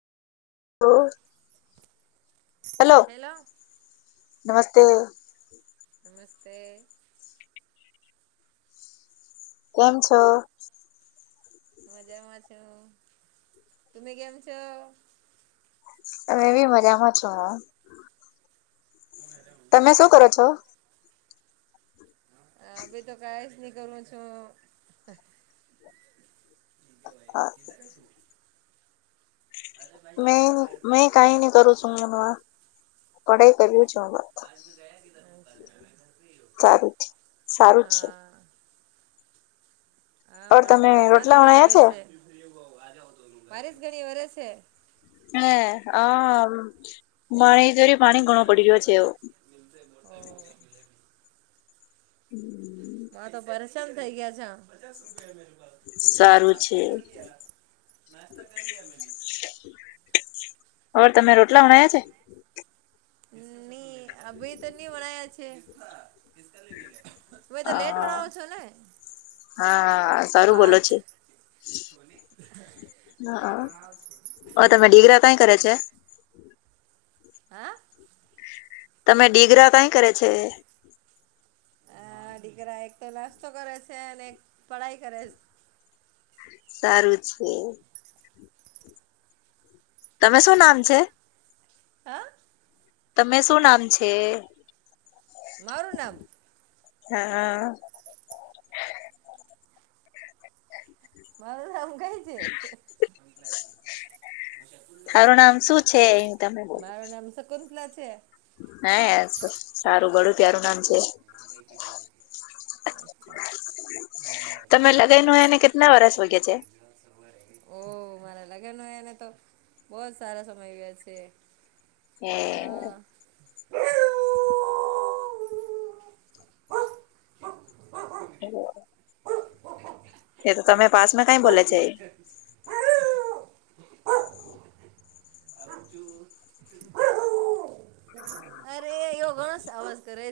હાલો hello hello નમસ્તે. નમસ્તે કેમ છો? મજામાં છું. તુમે કેમ છો? તમે એવી મજામાં છો. તમે અચ્છા શું કરો છો? હા ભી તો કાંઈ જ નહી કરવું છું. હા મે મેં કઈ નઈ કરું છું હું મમ પઢાઈ કર્યું છું હ સારું સારું જ છે હા હા પણ મને તો તમે વરસાદ રોટલા ગણી વણાયા આવે છે બારિસ ઘણી વરે છે. હ હ મારે [unintelligible] [unintelligible] તો પરેશાન થઇ ગયા છે. સારું છે [unintelligible] ઓર તમે રોટલા બનાયા છે? ની અભીય તો ની વણાયા છે. હવે તો હ લેટ વણાવો છો ને? હા સારું બોલો ભાત છે હા ઓ તમે ડિગરા કઈ કરે છે. હા તમે ડીગરા કઈ કરે છે? અ દીકરા એક તો નાસ્તો કરે છે અને પઢાઈ કરે છે. સારું છે. તમે શું નામ છે? હા તમે શું નામ છે? મારું નામ? હા હા મારું આ કાય છે. તારું નામ શું [unintelligible] છે એ તમે બોલ મારુ નામ શકુંતલા છે. હે સારું બડું પ્યારું નામ છે. મુંબઈથી બોલે અચ્છ તમે લગન હોય એને કેટલા વરસ હોઈ ગયા છે? ઓ મારા લગન હો એને તો બહુ જ સારા સમય હો ગયા છે. હે હા હોવ. [inaudible] એ તો તમે પાસમાં કઈ બોલા છે. અચૂ અરે એવો ઘણો અવાજ કરે.